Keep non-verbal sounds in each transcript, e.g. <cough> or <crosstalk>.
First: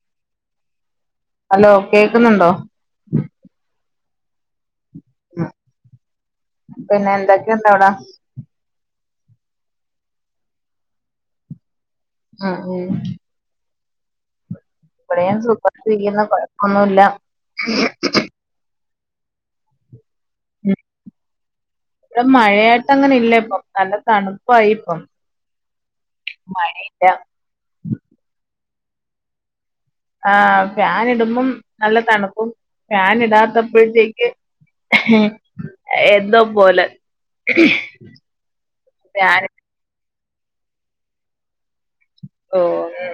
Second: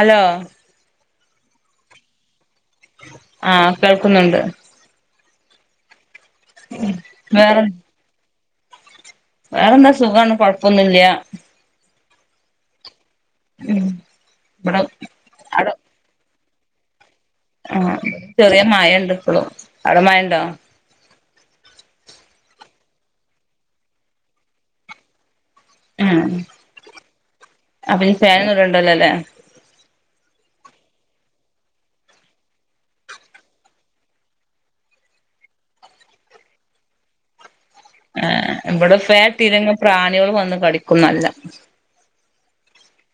Hello! Hello കേക്ക്‌ന്നുണ്ടോ? ആഹ് കേൾക്കുന്നുണ്ട്. ഉം വേറെ പിന്നെന്തൊക്കെണ്ടവിടെ? വേറെന്താ? സുഖാണ്, കൊഴപ്പൊന്നുംല്ല. ആഹ് ഉം ഉം ഇവിടെ ഇവടെയും അവിടെ സുഖയിട്ടിരിക്ക്ണ് കൊഴപ്പമൊന്നുല്ല. ആഹ് ചെറിയ മയണ്ട്പ്പളും അവുടെ മയണ്ടോ? ഇവടെ മഴായിട്ടങ്ങനെല്ലപ്പൊ, നല്ല തണുപ്പായിപ്പം. ഏഹ് അപ്പൊനി ഫേനൊന്നുടണ്ടല്ലൊലേ? ആഹ് ഫാനിടുമ്പം നല്ല തണുപ്പും, ഫാനിടാത്തപ്പോഴത്തേക്ക്- എഹ് എന്തോപോലെ ഏ, ഇബടെ ഫേൻട്ടീലെങ്കി പ്രാണികള് വന്ന് കടിക്കും ന്നല്ല ഓഹ് ഉം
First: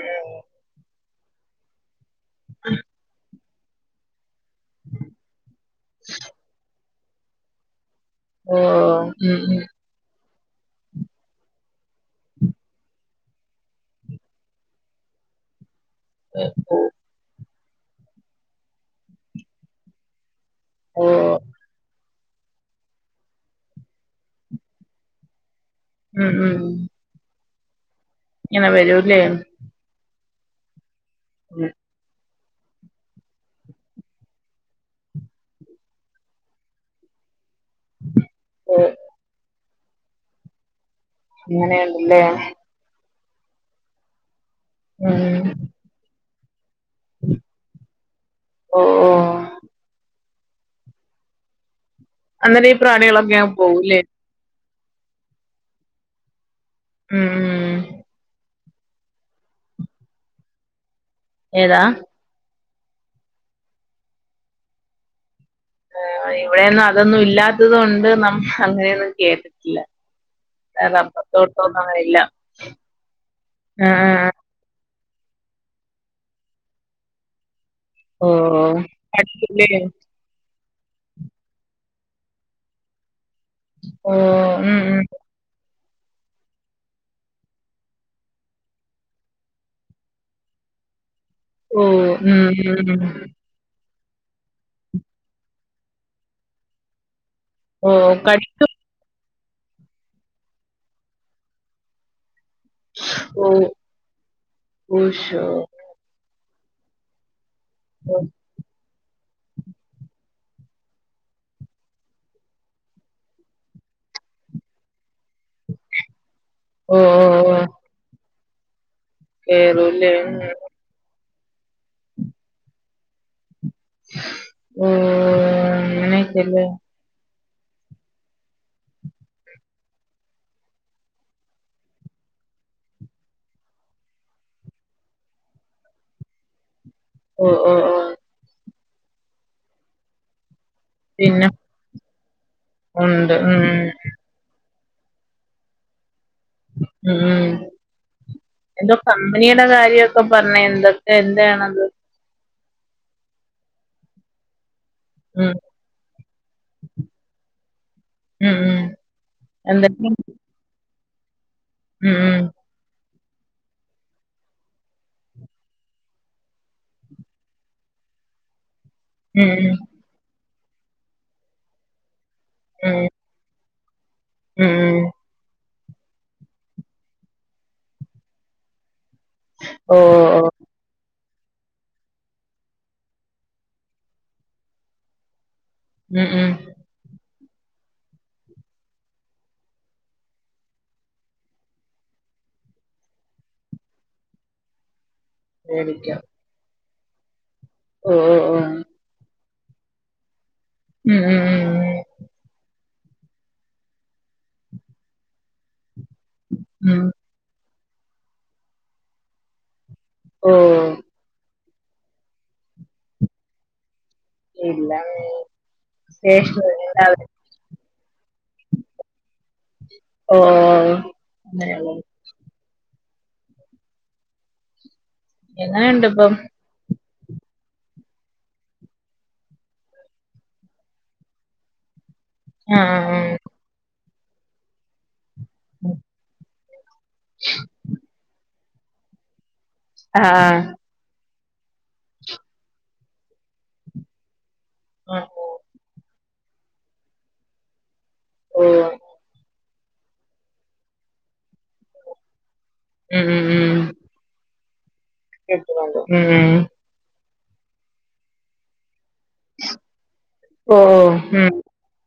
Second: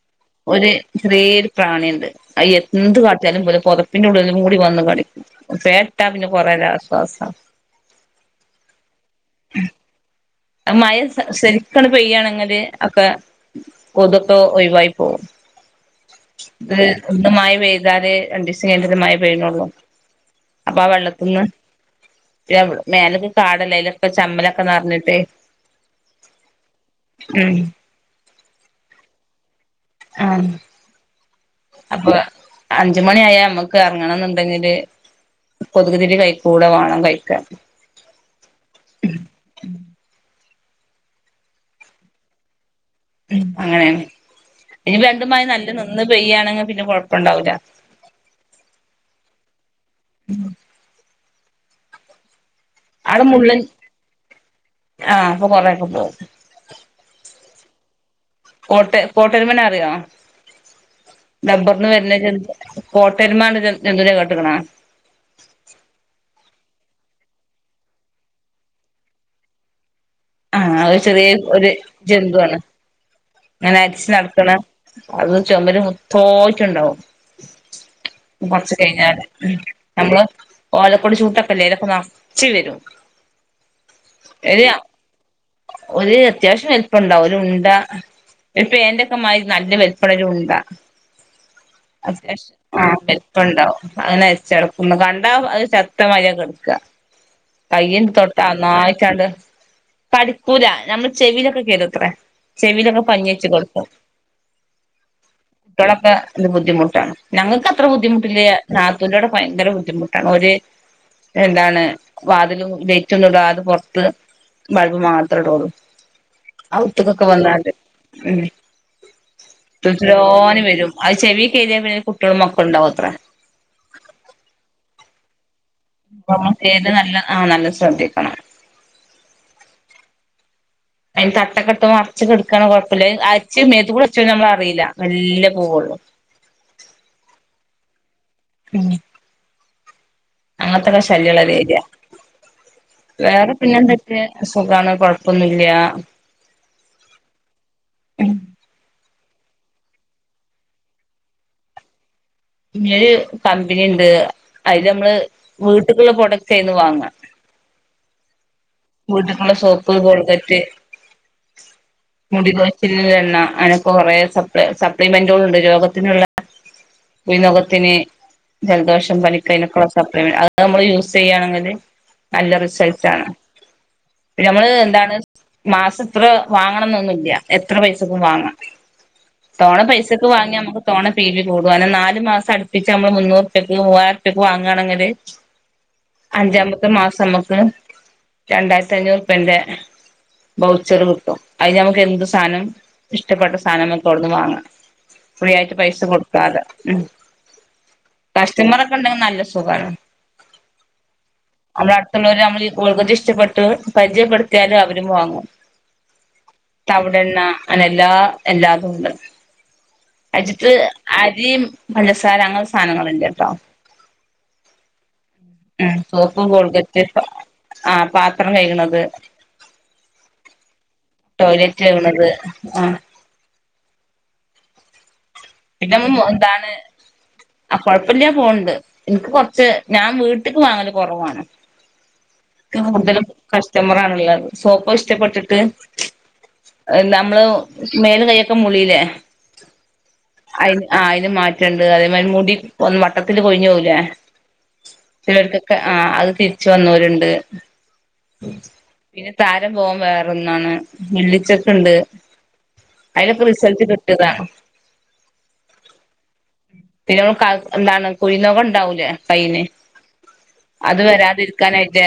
ഒര് ചെറിയോര് പ്രാണിണ്ട്. അയ് എന്ത് കാട്ട്യാലും പോലാ പൊ പിന്നെള്ളിലുടെ വന്ന് കടിക്കും ഫാൻ ഇട്ട പിന്നെ കൊറേരാശ്വാസാ! ഓഹ് ഉം ഉം അഹ് മഴ സരിക്കണ് പെയ്യാണെങ്കില് അഒക്കെ- കൊതൊക്കെ ഒഴിവായി പൊവും. ത് ഇന്ന് മയ പെയ്താല് രണ്ടീസം കൈന്ട്ടല്ലേ മഴ പെയ്യ്ണൊള്ളു! അപ്പൊ അഹ്‌ ഓ വള്ളത്ത്ന്ന്- <unintelligible> മേലൊക്കെ കാടല്ലേ, അയ്ലൊക്കെ ചമ്മലൊക്കെ നറഞ്ഞ്ട്ടെ ഉം ഉം ഉം ഇനിങ്ങ വരൂല്ലേ? ആഹ് അപ്പൊ അഞ്ച് മണി ആയാ അമ്മക്കറങ്ങണംന്ന്ണ്ടെങ്കില്, കൊതുക്തിരി കൈക്കൂടെ വാണം കൈക്കെ. അഹ്‌ അങ്ങനെണ്ട്ല്ലേ! ഉം അങ്ങനേണ് ഈ ഉം രണ്ടുമയിം നല്ല നിന്ന് പെയ്യാണെങ്കി പിന്നെ കൊഴപ്പണ്ടാവൂല. <unintelligible> ഉം അങ്ങനെയീ പ്രാണികളൊക്കെ അങ്ങ് മുള്ളൻ പോവുല്ലേ ആഹ് അപ്പൊ കൊറേയൊക്കെ പോവും ഉം കോട്ട് കോട്ടുരുമനെ അറിയോ? ഏതാ റബ്ബറിന്ന് വരുന്ന ജൻ കോട്ടര്മാ എന്ന ജൻ ജന്തൂനെ കേട്ട്ക്കണാ ആഹ് ഇവീടേന്നും അതൊന്നും ഇല്ലാത്തത് കൊണ്ട് നമ്മള് അങ്ങനെയൊന്നും കേട്ട്ട്ടില്ല ആഹ് ഒരു ചെറിയേ ഒര് ഇല്ല ജന്തുവാണ് അങ്ങനെ അരിച്ച് ആഹ് നടക്കണ് അത് ചൊമര് മൊത്തോം ആയിട്ടൊണ്ടാവും കൊറച്ച് കഴിഞ്ഞാല് കടിക്കുല്ലേ നമ്മള് ഓലക്കൊടി ചൂട്ടക്കല്ലേ ആയിലൊക്കെ നെറച്ച് വരും ഓ ഉം <unintelligible> ഉം ഒരു അത്യാവശ്യം ഹെല്പ്പ്പുണ്ടാവും ഒരു ഉണ്ടാ ഒരു പേന്റെക്ക മാതിരി നല്ല വലിപ്പൊള്ളൊരു ഉണ്ട ഓ ഉം അത്യാവശം ഉം ആഹ് ഉം വലുപ്പണ്ടാവും അങ്ങനെ <unintelligible> കണ്ടാ അത് ചത്ത മാതിരിയാ കെടക്കാ ഓ കയ്യിൽ കടി തൊട്ടാ <unintelligible> കടിക്കൂല നമ്മളെ ചെവിയിലൊക്കെ കേറുമത്രെ ചെവിലൊ പഞ്ഞി ഓ വെച്ച് കെടക്കും ഉശോ കുട്ട്യളൊക്കെ ഇത് ബുദ്ധിമുട്ടാണ് ഞങ്ങക്ക് അ ത്ര ഓ ബുദ്ധിമുട്ടില്ല നാത്തൂന്റവിടെ ഭയങ്കര ബുദ്ധിമുട്ടാണ് ഓര് എന്താണ് വാതിലും ലൈറ്റൊന്നും ഇടാതെ പൊറത്ത് ബൾബ് മാത്രേ ഇടോള്ളൂ ഓ അവ്ത്ത്ക്കൊക്കെ ഓ വന്നാല് ഉം തുരു കേറൂല്ലേ ഉം. തുരാന്ന് വരും അത് ചെവി കേറിയ പിന്നെ കുട്ട്യളും മക്കളും ഉണ്ടാവത്രെ മ്ഹ് <unintelligible> നല്ല ആഹ് നല്ല ശ്രദ്ധിക്കണം അയിന് തട്ടക്കെ ഇട്ട് മറച്ച് കെടക്കാണേൽ കൊഴപ്പല്ല അര്ച്ച് മേത്ത് കൂടി <unintelligible> നമ്മള് അറിയില്ല മെല്ലേ പോവൊള്ളു ഓഹ് ഓഹ് ഉം അങ്ങനത്തൊക്കെ ശല്യള്ള പിന്നെ ഒരു ഏരിയ ഉണ്ട് വേറെ ഉം പിന്നെന്തെക്കേ സുഖാണ് കൊഴപ്പൊന്നുല്യാ ഉം എന്തോ കമ്പനിയുടെ കാര്യമൊക്കെ പറഞ്ഞ് എന്തൊക്കെ എന്താണത്? ഒര് കമ്പനി ഇണ്ട് അയില് അമ്മള് ഉം വീട്ട്ക്കുള്ള പ്രോഡക്റ്റാ അയിന്ന് വാങ്ങാ ഉം ഉം വീട്ട്ക്കുള്ള സോപ്പ് എന്തൊക്കെ കോൾഗറ്റ് ഉം മുടി കൊഴിച്ചിലിനുള്ള എണ്ണ അങ്ങനെക്കെ കൊറെ സപ്പ്ളെ സപ്ലിമെന്റുകളുണ്ട് രോഗത്തിനുള്ള <unintelligible> രോഗത്തിന് ജലദോഷം ഉം പനിക്ക് ഉം അതിനൊക്കേള്ള സപ്ലിമെന്റ് അത് നമ്മള് യൂസ് ചെയ്യാണെങ്കില് നല്ല ഉം ഉം റിസൾട്ടാണ് പിന്നെ ഉം അമ്മള് ഉം എന്താണ് മാസം ഇത്ര വാങ്ങണം എന്നൊന്നുല്ല എത്ര പൈസക്കും വാങ്ങാം തോണ ഓ പൈസക്ക് ഓ വാങ്ങിയാ നമുക്ക് തോണ പി വി കൂടും അയിനെ നാ ല് മാസം അടുപ്പിച്ച് അമ്മള് മുന്നൂറ് റുപ്യക്ക് മൂവായിരം റുപ്യക്ക് വാങ്ങുകാണെങ്കില് ഉം ഉം അഞ്ചാമ ത്തെ മാസം അമ്മക്ക് രണ്ടായിരത്തി അഞ്ഞൂറ് റുപ്യേന്റെ ബൗച്ചർ കിട്ടും അത് നമുക്ക് എന്ത് സാധനം ഇഷ്ടപ്പെട്ട സാധനം നമുക്ക്‌ അവിടുന്ന് വാങ്ങാം ഫ്രീ ആയിട്ട് പൈസ മേടിക്കാം കൊടുക്കാതെ ഉം ഓ ഓ ഓ കസ്റ്റമറൊക്കെ ഉണ്ടെങ്കിൽ നല്ല സുഗാണ് ഉം ഉം ഉം നമ്മള അടുത്തുള്ളവര് നമ്മൾ ഈ കോൾക്കതി ഇഷ്ടപ്പെട്ട് പരിചയപ്പെടുത്തിയാലും അവരും വാങ്ങും ഉം ഉം തവിടെ എണ്ണ അങ്ങനെ എല്ലാ എല്ലാതും ഉണ്ട് ഓ അജിത്ത് അരിയും പഞ്ചസാര അങ്ങനുള്ള സാധനങ്ങലില്ലട്ടോ ഇല്ല അങ്ങനെ വിശേഷം കോൾഗറ്റ് എന്തവിടെ ആ പാത്രം കഴിക്ണത്, ഓ ടോയ്ലറ്റ് അങ്ങനെയുള്ള കഴികണത് ആഹ് പിന്നെ എങ്ങനെയുണ്ട് നമ്മ ഇപ്പം മോന്താണ് ആഹ് കുഴപ്പല്ല്യ പോണ്ട് എനിക്ക് കുറച്ച് ഞാൻ വീട്ടിക്ക് വാങ്ങല് കുറവാണ് ആ വിക്കുന്ന കൂടലും കസ്റ്റമറ ആണുള്ളത് സോപ്പ് ഇഷ്ടപ്പെട്ടിട്ട്. കെ ആയ്ല് നമ്മള് മേല് കയൊക്കെ മുളില്ലേ ആഹ് ആ അയ്‌ന് മാറ്റണ്ട് അതേമാരി മുടി ഒ വട്ടത്തിൽ കൊഴിഞ്ഞു പോകുലേ ആ ആ. ചിലർക്കൊക്കെ ആ അത് തിരിച്ച് വന്നോര്ണ്ട് ഓ പിന്നെ ത രാപോവൻ വേറൊന്നാണ് മുല്ലിച്ചെക്ക്ണ്ട് ഉം ഉം അയില്ക്ക്‌ റിസൾട്ട് കിട്ടിയതാണ് എട്ത്ത്ങ്ങണ്ടു ഉം പിന്നമ്മൾ കാൽ എന്താണ് കുഴുനഖോ ഒണ്ടാകൂലേ പ്പയിന് ഓ അത് ഉം വരാതിരിക്കാനായിട്ട്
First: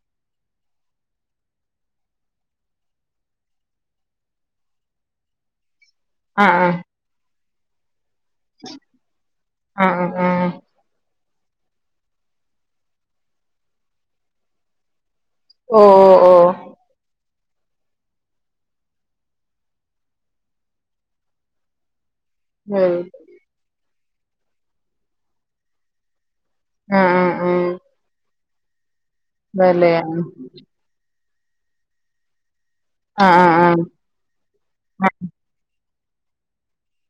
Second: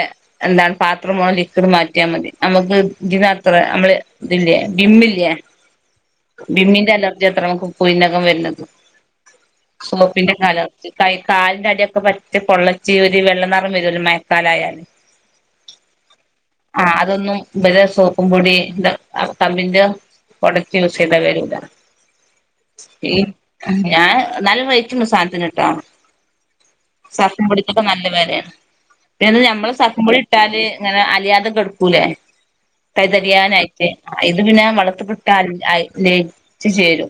എന്താണ് പാത്രമോള ലിക്വിഡ് മാറ്റിയാ മതി നമുക്ക് ഇതിനത്ര നമ്മള് ഇതില്ലേ ബിമ്മില്ലേ ആ ആ ബിമ്മിന്റെ അലർജി അത്ര നമുക്ക് കുഴിനഖം വരണത് ആ ആ സോപ്പിന്റെക്കെ ആ അലർജി കൈ കാലിന്റെ അട്യോക്കെ പറ്റി പൊള്ളച്ചി ഒരു വെള്ള നിറം വരുല്ലോ മയക്കാലായാല് ഓഹ് ഓഹ് ഓഹ് ആഹ് അതൊന്നും ഇബരെ സോപ്പും പൊടി ദ അ തമ്പിന്റെ കൊട യുസേയ്ത വെരൂല ഓ ഈ ഞാൻ നല്ല റെയ്ട്ട്ണ്ട് സാധത്തിനേട്ട ആഹ് സർഫും പൊടിക്കൊക്കെ നല്ല വെലയാണ് പിന്നെ ഞമ്മള് അതല്ലേ സർപ്പും പൊടി ഇട്ടാല് ഇങ്ങനെ അലിയാതെക്കെടക്കൂലേ തൈ ആ ആ ആ തരിയാനായിട്ട് ഇത് പിന്നെ വളത്തുക്ക്‌ ആയ് ലയിച്ച് ചേരു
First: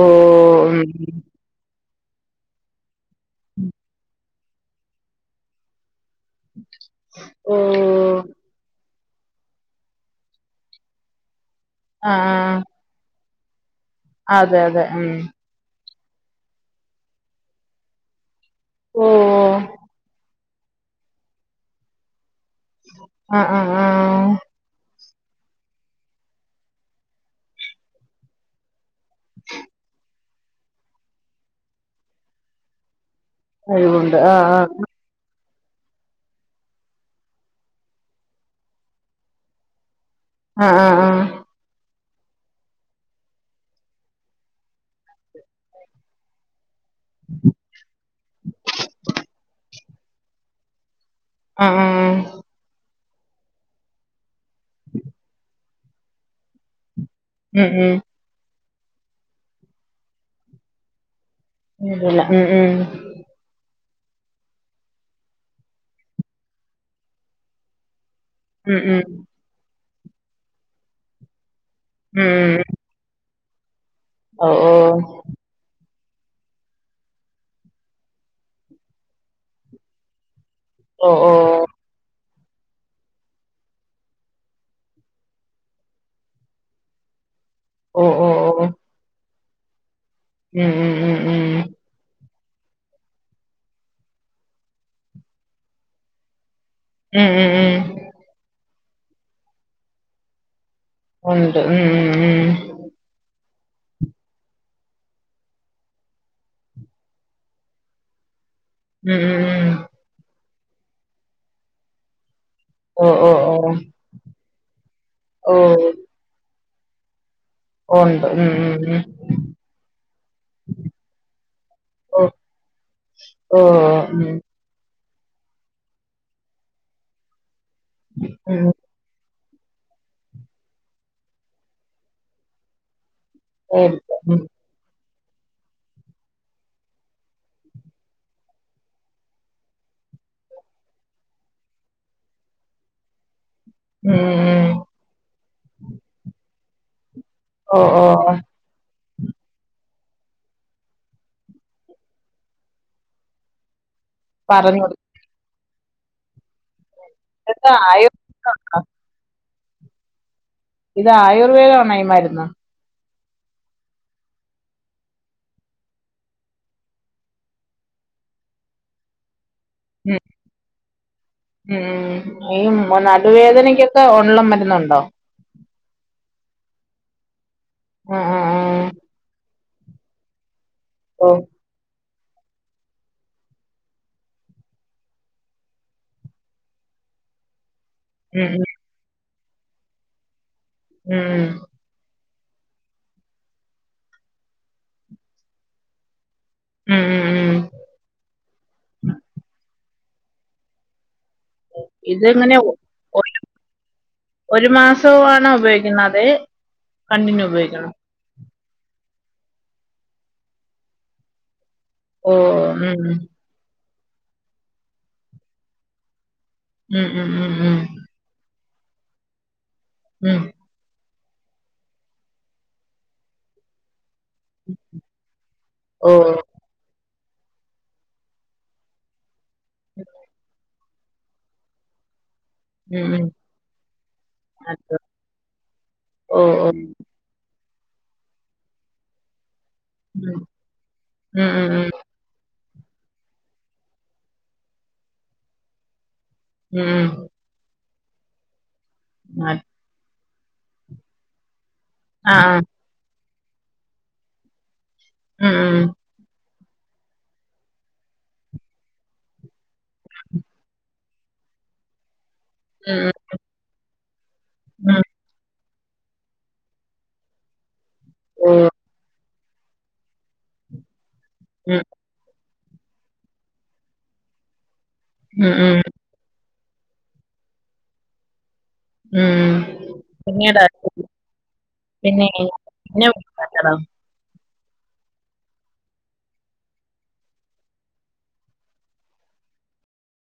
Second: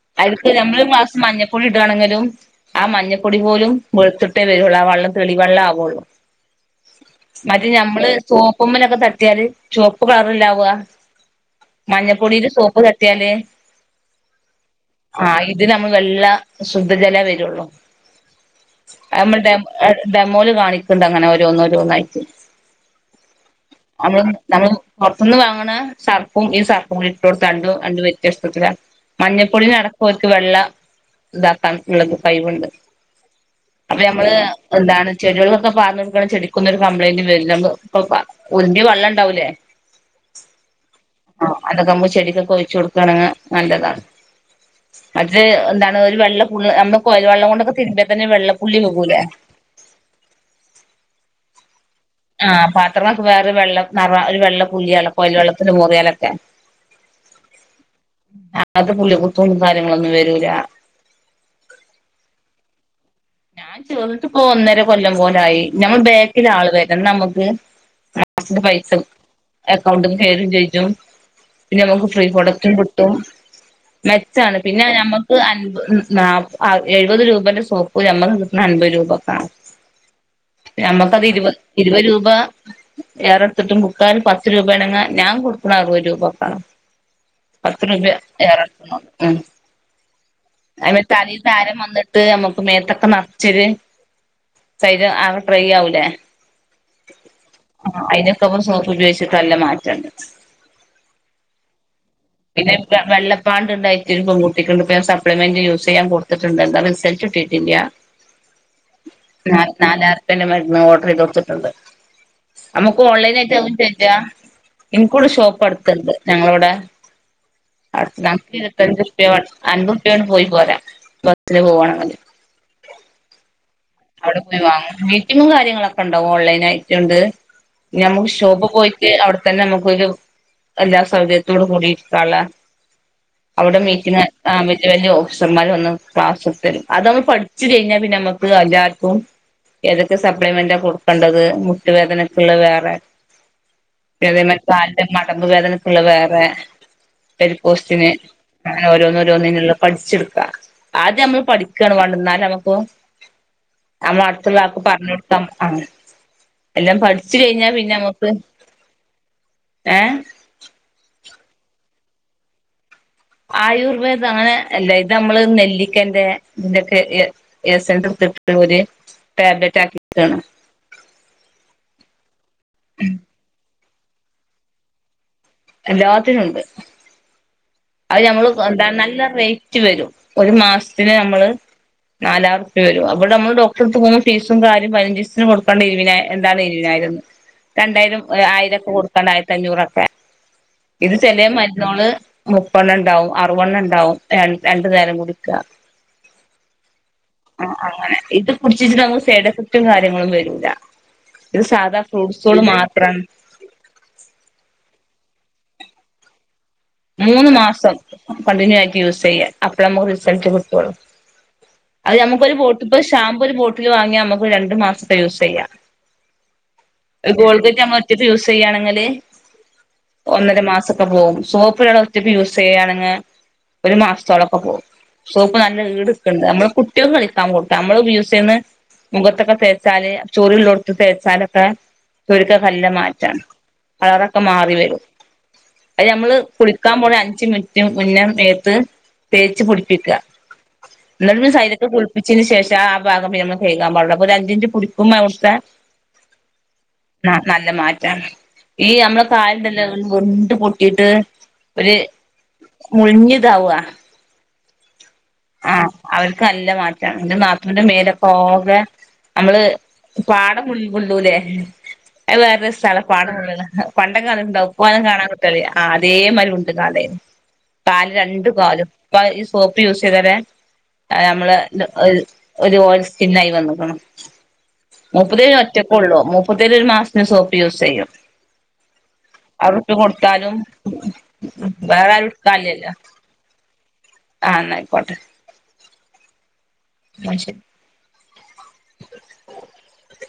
ഓ അയ്ലിക്ക് ഉം നമ്മള് മസ് മഞ്ഞ പ്പൊടി ഇടുകാണെങ്കിലും ആ മഞ്ഞപ്പൊടി പോലും വെളുത്തിട്ടേ വരുള്ളൂ ആ വെള്ളം തെളിവെള്ളം ആവുള്ളൂ ഓ മറ്റേ ഞമ്മള് സോപ്പുമ്മലൊക്കെ തട്ടിയാല് ചുവപ്പ് കളറല്ലെ ആവ്ക ആ ആ മഞ്ഞപ്പൊടിയില് സോപ്പ് തട്ടിയാല് അതെ അതെ ഉം ഇതി നമ്മള് വല്ലാ ശുദ്ധജല വരുള്ളൂ ഓ നമ്മൾ ഡേ <unintelligible> മോല് കാണിക്കണ്ട് അങ്ങനെ ഓരോ ന്നോരോ ന്നായിട്ട് ആ ആ ആ നമ്മള് നമ്മള് പൊറത്തുന്ന് വാങ്ങണ സർപ്പും ഈ സർപ്പും കൂടി ഇട്ട് കൊടുത്തണ്ട് രണ്ട് വ്യത്യസ്തത്തില മഞ്ഞപ്പൊടിനടക്കം ഒലിക്ക് വെള്ള ഇതാക്കാൻ ഇള്ള കയിവ്ണ്ട് അപ്പൊ കഴിവുണ്ട് ഞമ്മള് ആ ആ എന്താണ് ചെടികളൊക്കെ പാർന്നോട്ക്കുആണേ ചെടിക്കൊന്നും ഒരു കപ്ലയിന്റ് വെരില്ല അമ്മാൾ ഉപുപ്പ ഒലുമ്പിയ വെള്ളം ണ്ടാവൂലേ ആഹ് ആഹ് ആഹ് ആഹ് അതൊക്കെകുമ്പോ ചെടിക്കൊക്കെ ഒഴിച്ചു കൊടുക്കണെങ്ക് നല്ലതാണ് മറ്റേ എന്താണ് ഒരു വെള്ളപ്പുള്ളി നമ്മുള് കൊയൽ വെള്ളം കൊണ്ടൊക്കെ തിരുമ്പിയ തന്നെ വെള്ളപ്പുള്ളി പോകൂലെ ആഹ് ആഹ് ആഹ് പാത്രങ്ങളൊക്കെ വേറെ വെള്ളം നെറാം ഒരു വെള്ള പുള്ളിയൊള്ളെ കൊയൽ വെള്ളത്തില് മോറിയാലൊക്കെ ഉം ഉം അത് പുള്ളി കുത്തും കാര്യങ്ങളൊന്നും വെരൂല വീകുല ഉം ഉം ഞാൻ ചെർന്നിട്ടിപ്പോ ഒന്നര കൊല്ലം പോലായി ഞമ്മൾ ബാക്കിലാള് വരണം ന്നമ്മക്ക് അക്കൗണ്ടിൽ ഉം പൈസ ഉം അക്കൗണ്ടി കേറും ചോയിച്ചും പിന്നെ നമുക്ക് ഫ്രീ പ്രോഡക്റ്റും ഉം കി പ്പം ഓ മെച്ചാണ് ഓ പിന്നെ ഞമ്മക്ക് അൻ നാ എഴുപത് രൂപന്റെ സോപ് ഒരു നമ്മക്ക് കിട്ടണ അൻപത് രൂപക്കാ ണ് ഓ നമ്മക്കത് ഓ ഇരുപത് ഇരുപത് രൂപാ ഏറെത്തിട്ടും ബുക്കാൻ പത്ത് രൂപയാണെങ്ക ഞാൻ കൊടുക്കണ അറുപത് രൂപക്കാണ് പത്ത് ഓ രൂപ ഓ ഓ ഏറക്കാണോന്നു മ് ഉം ഉം അതീ ഉം തലയിൽ ഉം തരാൻ വന്ന് ത്ത് നമുക്ക് മേത്തക്കെ നറച്ചൊരു സരീരം ആകെ ട്രൈ ആവൂലേ ഉം ഉം ഉം ആഹ് അതിനൊക്കെ നമ്മടെ സോപ്പുപയോഗിച്ചിട്ട് അല്ല മാറ്റണ്ട് ഒണ്ട് ഉം ഉം ഉം പിന്നെ വെള്ളപ്പാണ്ട്ണ്ടായിറ്റ് ഒരു പെങ്കുട്ടിക്ക്ണ്ട് <unintelligible> പ്പള് മെന്റ് യൂസ്സ് ചെയ്യാൻ കൊടുത്തിറ്റ് ണ്ട് അതിന്റെ റിസൽറ്റ് കിട്ടിട്ടില്യ ഉം ഉം ഉം നാലായിറ്പ്പേന്റെ മരുന്ന് ഓർഡർ ചെയ്ത് കൊടുത്തിട്ട്ണ്ട് നമുക്ക് ഓ ഓ ഓൺലൈനായിട്ട് അതും ഓ ചെയ്യാ ഇൻക്കുടെ ഓ ഷോപ്പ് അടുത്തിണ്ട് ഞങ്ങളവിടെ ഉണ്ട് ഉം ഞങ്ങക്ക്ഇരുവത്തഞ്ചുറുപ്യ അന്നും റിട്ടേൺ പോയി പോരാ ബസ്സില് പോവുവാണെങ്കില് ഓഹ് അവിടെപോയിവാങ്ങും മീറ്റിങ്ങും കാര്യങ്ങളൊക്കെണ്ടാാവും ഓൺലൈനായിട്ടുണ്ട് നമ്മുക്ക് ഷോപ്പ്പോയി റ്റ് അവിടെത്തന്നെ നമ്മുക്കൊരു എല്ലാ സൗകര്യത്തോടുകൂടി ഇരിക്കള്ള അവിടെ ഉം നിക്കണ മാമൻ റ്റ് വല്ല്യ ഓഫീസർമാർ വന്ന് ക്ലാസെടുത്തരും അത് നമ്മള് പഠിച്ചു കഴിഞ്ഞാപിന്നെ നമുക്ക് എല്ലാ ക്കും ഏതൊക്കെ സപ്ലിമെന്റാ കൊടുക്കേണ്ടത് മുട്ടുവേദനക്കുള്ള വേറെ മേടിക്കാം ഉം ഉം <unintelligible> ഉം കാലിന്റെ മടമ്പ് വേദനക്കുള്ളത് വേറെ ഓ ഓ വെരിക്കൊസിന് അങ്ങനെ ഓരോന്നുഓരോന്നിനുള്ള പഠിച്ചെടുക്ക ആദ്യം നമ്മള് പഠിക്കാണ് വേണ്ടന്നാലമ്മ്ക്ക് നമ്മള അടുത്തുള്ളൾക്ക് പറഞ്ഞു പറഞൊടുക്കാ ആഹ് എല്ലാംപഠി ച് കഴിഞ്ഞാ ഇതൊക്കെ ആയു പിന്നെമ്മക്ക് ഏഹ് ഇത് ആയുർവേദണാ ഈമരുന്ന് ആയുർവേദം അങ്ങനെ അല്ല ഇത് അമ്മള് നെല്ലിക്കെന്റെ ഇതിന്റെക്കെ എസെൻസ്ട്ത്ത്ത്തെടുത്തിട്ട് ഒരു ഉം ടാബ്ലറ്റാക്കിക്കാണ്. ഉം ഈ നടുവേദനക്കൊക്കെ ഒള്ള മരുന്നുണ്ടോ? എല്ലാത്തിനുണ്ട് ആ അയ് ആ നമ്മള് ആ എന്താ നല്ലറേറ്റ് വരും ഒരു മാസത്തിന് ഓ നമ്മള് നാലായിറുപ്യവരും അയ്പോലെ നമ്മള് ഡോക്ടറെടുത്ത് പോന്ന ഫീസും കാര്യം പയിനഞ്ചിസത്തിന് കൊടുക്കാണ്ട എവിന എന്താണ് ഇരുവിനായിരംന്ന് രണ്ടായിരം ഉം ആയിരോക്കെ കൊടുക്കാണ്ട് ആയിരത്തി അഞ്ഞൂറൊക്കെ ഉം ഉം ഇത്ചെലേ മരുന്നോള് മുപ്പെണ്ണംണ്ടാവും അറുവണ്ണംണ്ടാവും രണ്ട്നേരം കുടിക്ക ഉം ഉം ഉം ആഹ് അങ്ങനെ ഇത് കുടിച്ചിട്ട് നമുക്ക് സൈഡെഫക്റ്റും കാര്യങ്ങളും വരൂല ഇത് ഇതെങ്ങനെ സാധാഫ്രൂട്ട്സോള് ഒ മാത്രം ഒ- ഒരു മാസവുവാണോ ഉപയോഗിക്കുന്നത് അതേ കണ്ടിന്യൂ ഉപയോഗിക്കണോ മൂന്ന്മാസംകണ്ടിന്യൂആയിട്ട് യൂസെയ്യാഅപ്പോഴമ്മക്ക്റിസൾട്ട് കിട്ടുള്ളു അയ് ഓ നമുക്കൊരു ഉം ബോട്ട്പ്പോഷാമ്പൂ ഒരു ബോട്ടില് വാങ്ങിയനമക്ക് രണ്ടു മാസത്തെയൂസെയ്യാം ഉം ഉം ഉം ഉം ഒരുഗോൾഗറ്റ്നമ്മലോറ്റക്ക് യൂസെ ഉം യ്യയാണെങ്കില്ഒന്നരമാസ പോകുംസോപ്പ്ഒരാളൊറ്റക്ക് യൂസെ യ്യേണെങ്ക ഒരു മാസത്തോളം അപ്പോ സോപ്പ് നല്ല ഓ ഈട്ക്കണ്ട് നമ്മള് റ്റകളിക്കാകൊടുത്തനമ്മപയോഗിചെയന്ന്മുഖത്തൊക്കെ തേച്ചാല് ചോറള്ള തേച്ചാലൊക്കെ <unintelligible> ഉം ഉം നല്ലമാറ്റാണ് കളറോക്കെ അത് മാറിവരും അയ് നമ്മള് ഓ ഓ ഉം. ഒരു അഞ്ചു മിനിറ്റ് മുന്നേ മൊത്ത് തേച്ച്കുളിപ്പിക്ക ഉം ന്നാലും ഉം സൈലക്കെ ച്ചന് ശേഷ ആഭാഗം നമ്മള് തേകാപാടോള്ളൂ ഒരഞ്ചൻറ്റ് കുടിക്കുമ്പോ അവിടുത്തെ ഉം ആഹ് നല്ല മാറ്റാണ് അമ്മളെ അത് കാല്ണ്ല്ലോ വ്ണ്ട്പൊട്ടിയിട്ട് ര് ആഹ് ആഹ്. മുഴിഞ്ഞിതാവുക ഉം ഉം അവർക്ക് നല്ല മാറ്റണ് എന്റെ നത്തുന്റെ മേലക്കൊ ആകെ നമ്മള്പാടപുൾപൊള്ളൂലേഅയ് ഉം വേറേരസാണ്പാടപൊള്ളുണ് ഉം പണ്ടൊകാലണ്ടാവുംഇപ്പോലെ ഉം. കാണാകിട്ടല്ലആതേമലുണ്ട്കാലന്ന് കാല് രണ്ടു ഓഹ് കാലും ഇപ്പ ഈ സോപ്പ് യൂസയ്തവരെനമ്മള് ഉം ഒരു ഓയിൽ സ്കിന്നായി വന്ന്ക്ക്ണ് മുപ്പത് ഉം ഉം ഒറ്റക്കള്ളൂപ്പ മൂപ്പര് ഒരു മാസത്തെ സോപ്പ് യുസെയ്യും ഉം. പിന്നീടാ അറട്ട്കൊടുത്താലുംവേറൊരും ഇട്ക്കാല്യല്ലോ നല്ലതാവും ആഹ് ന്നയിക്കോട്ടെ ന്നശെരി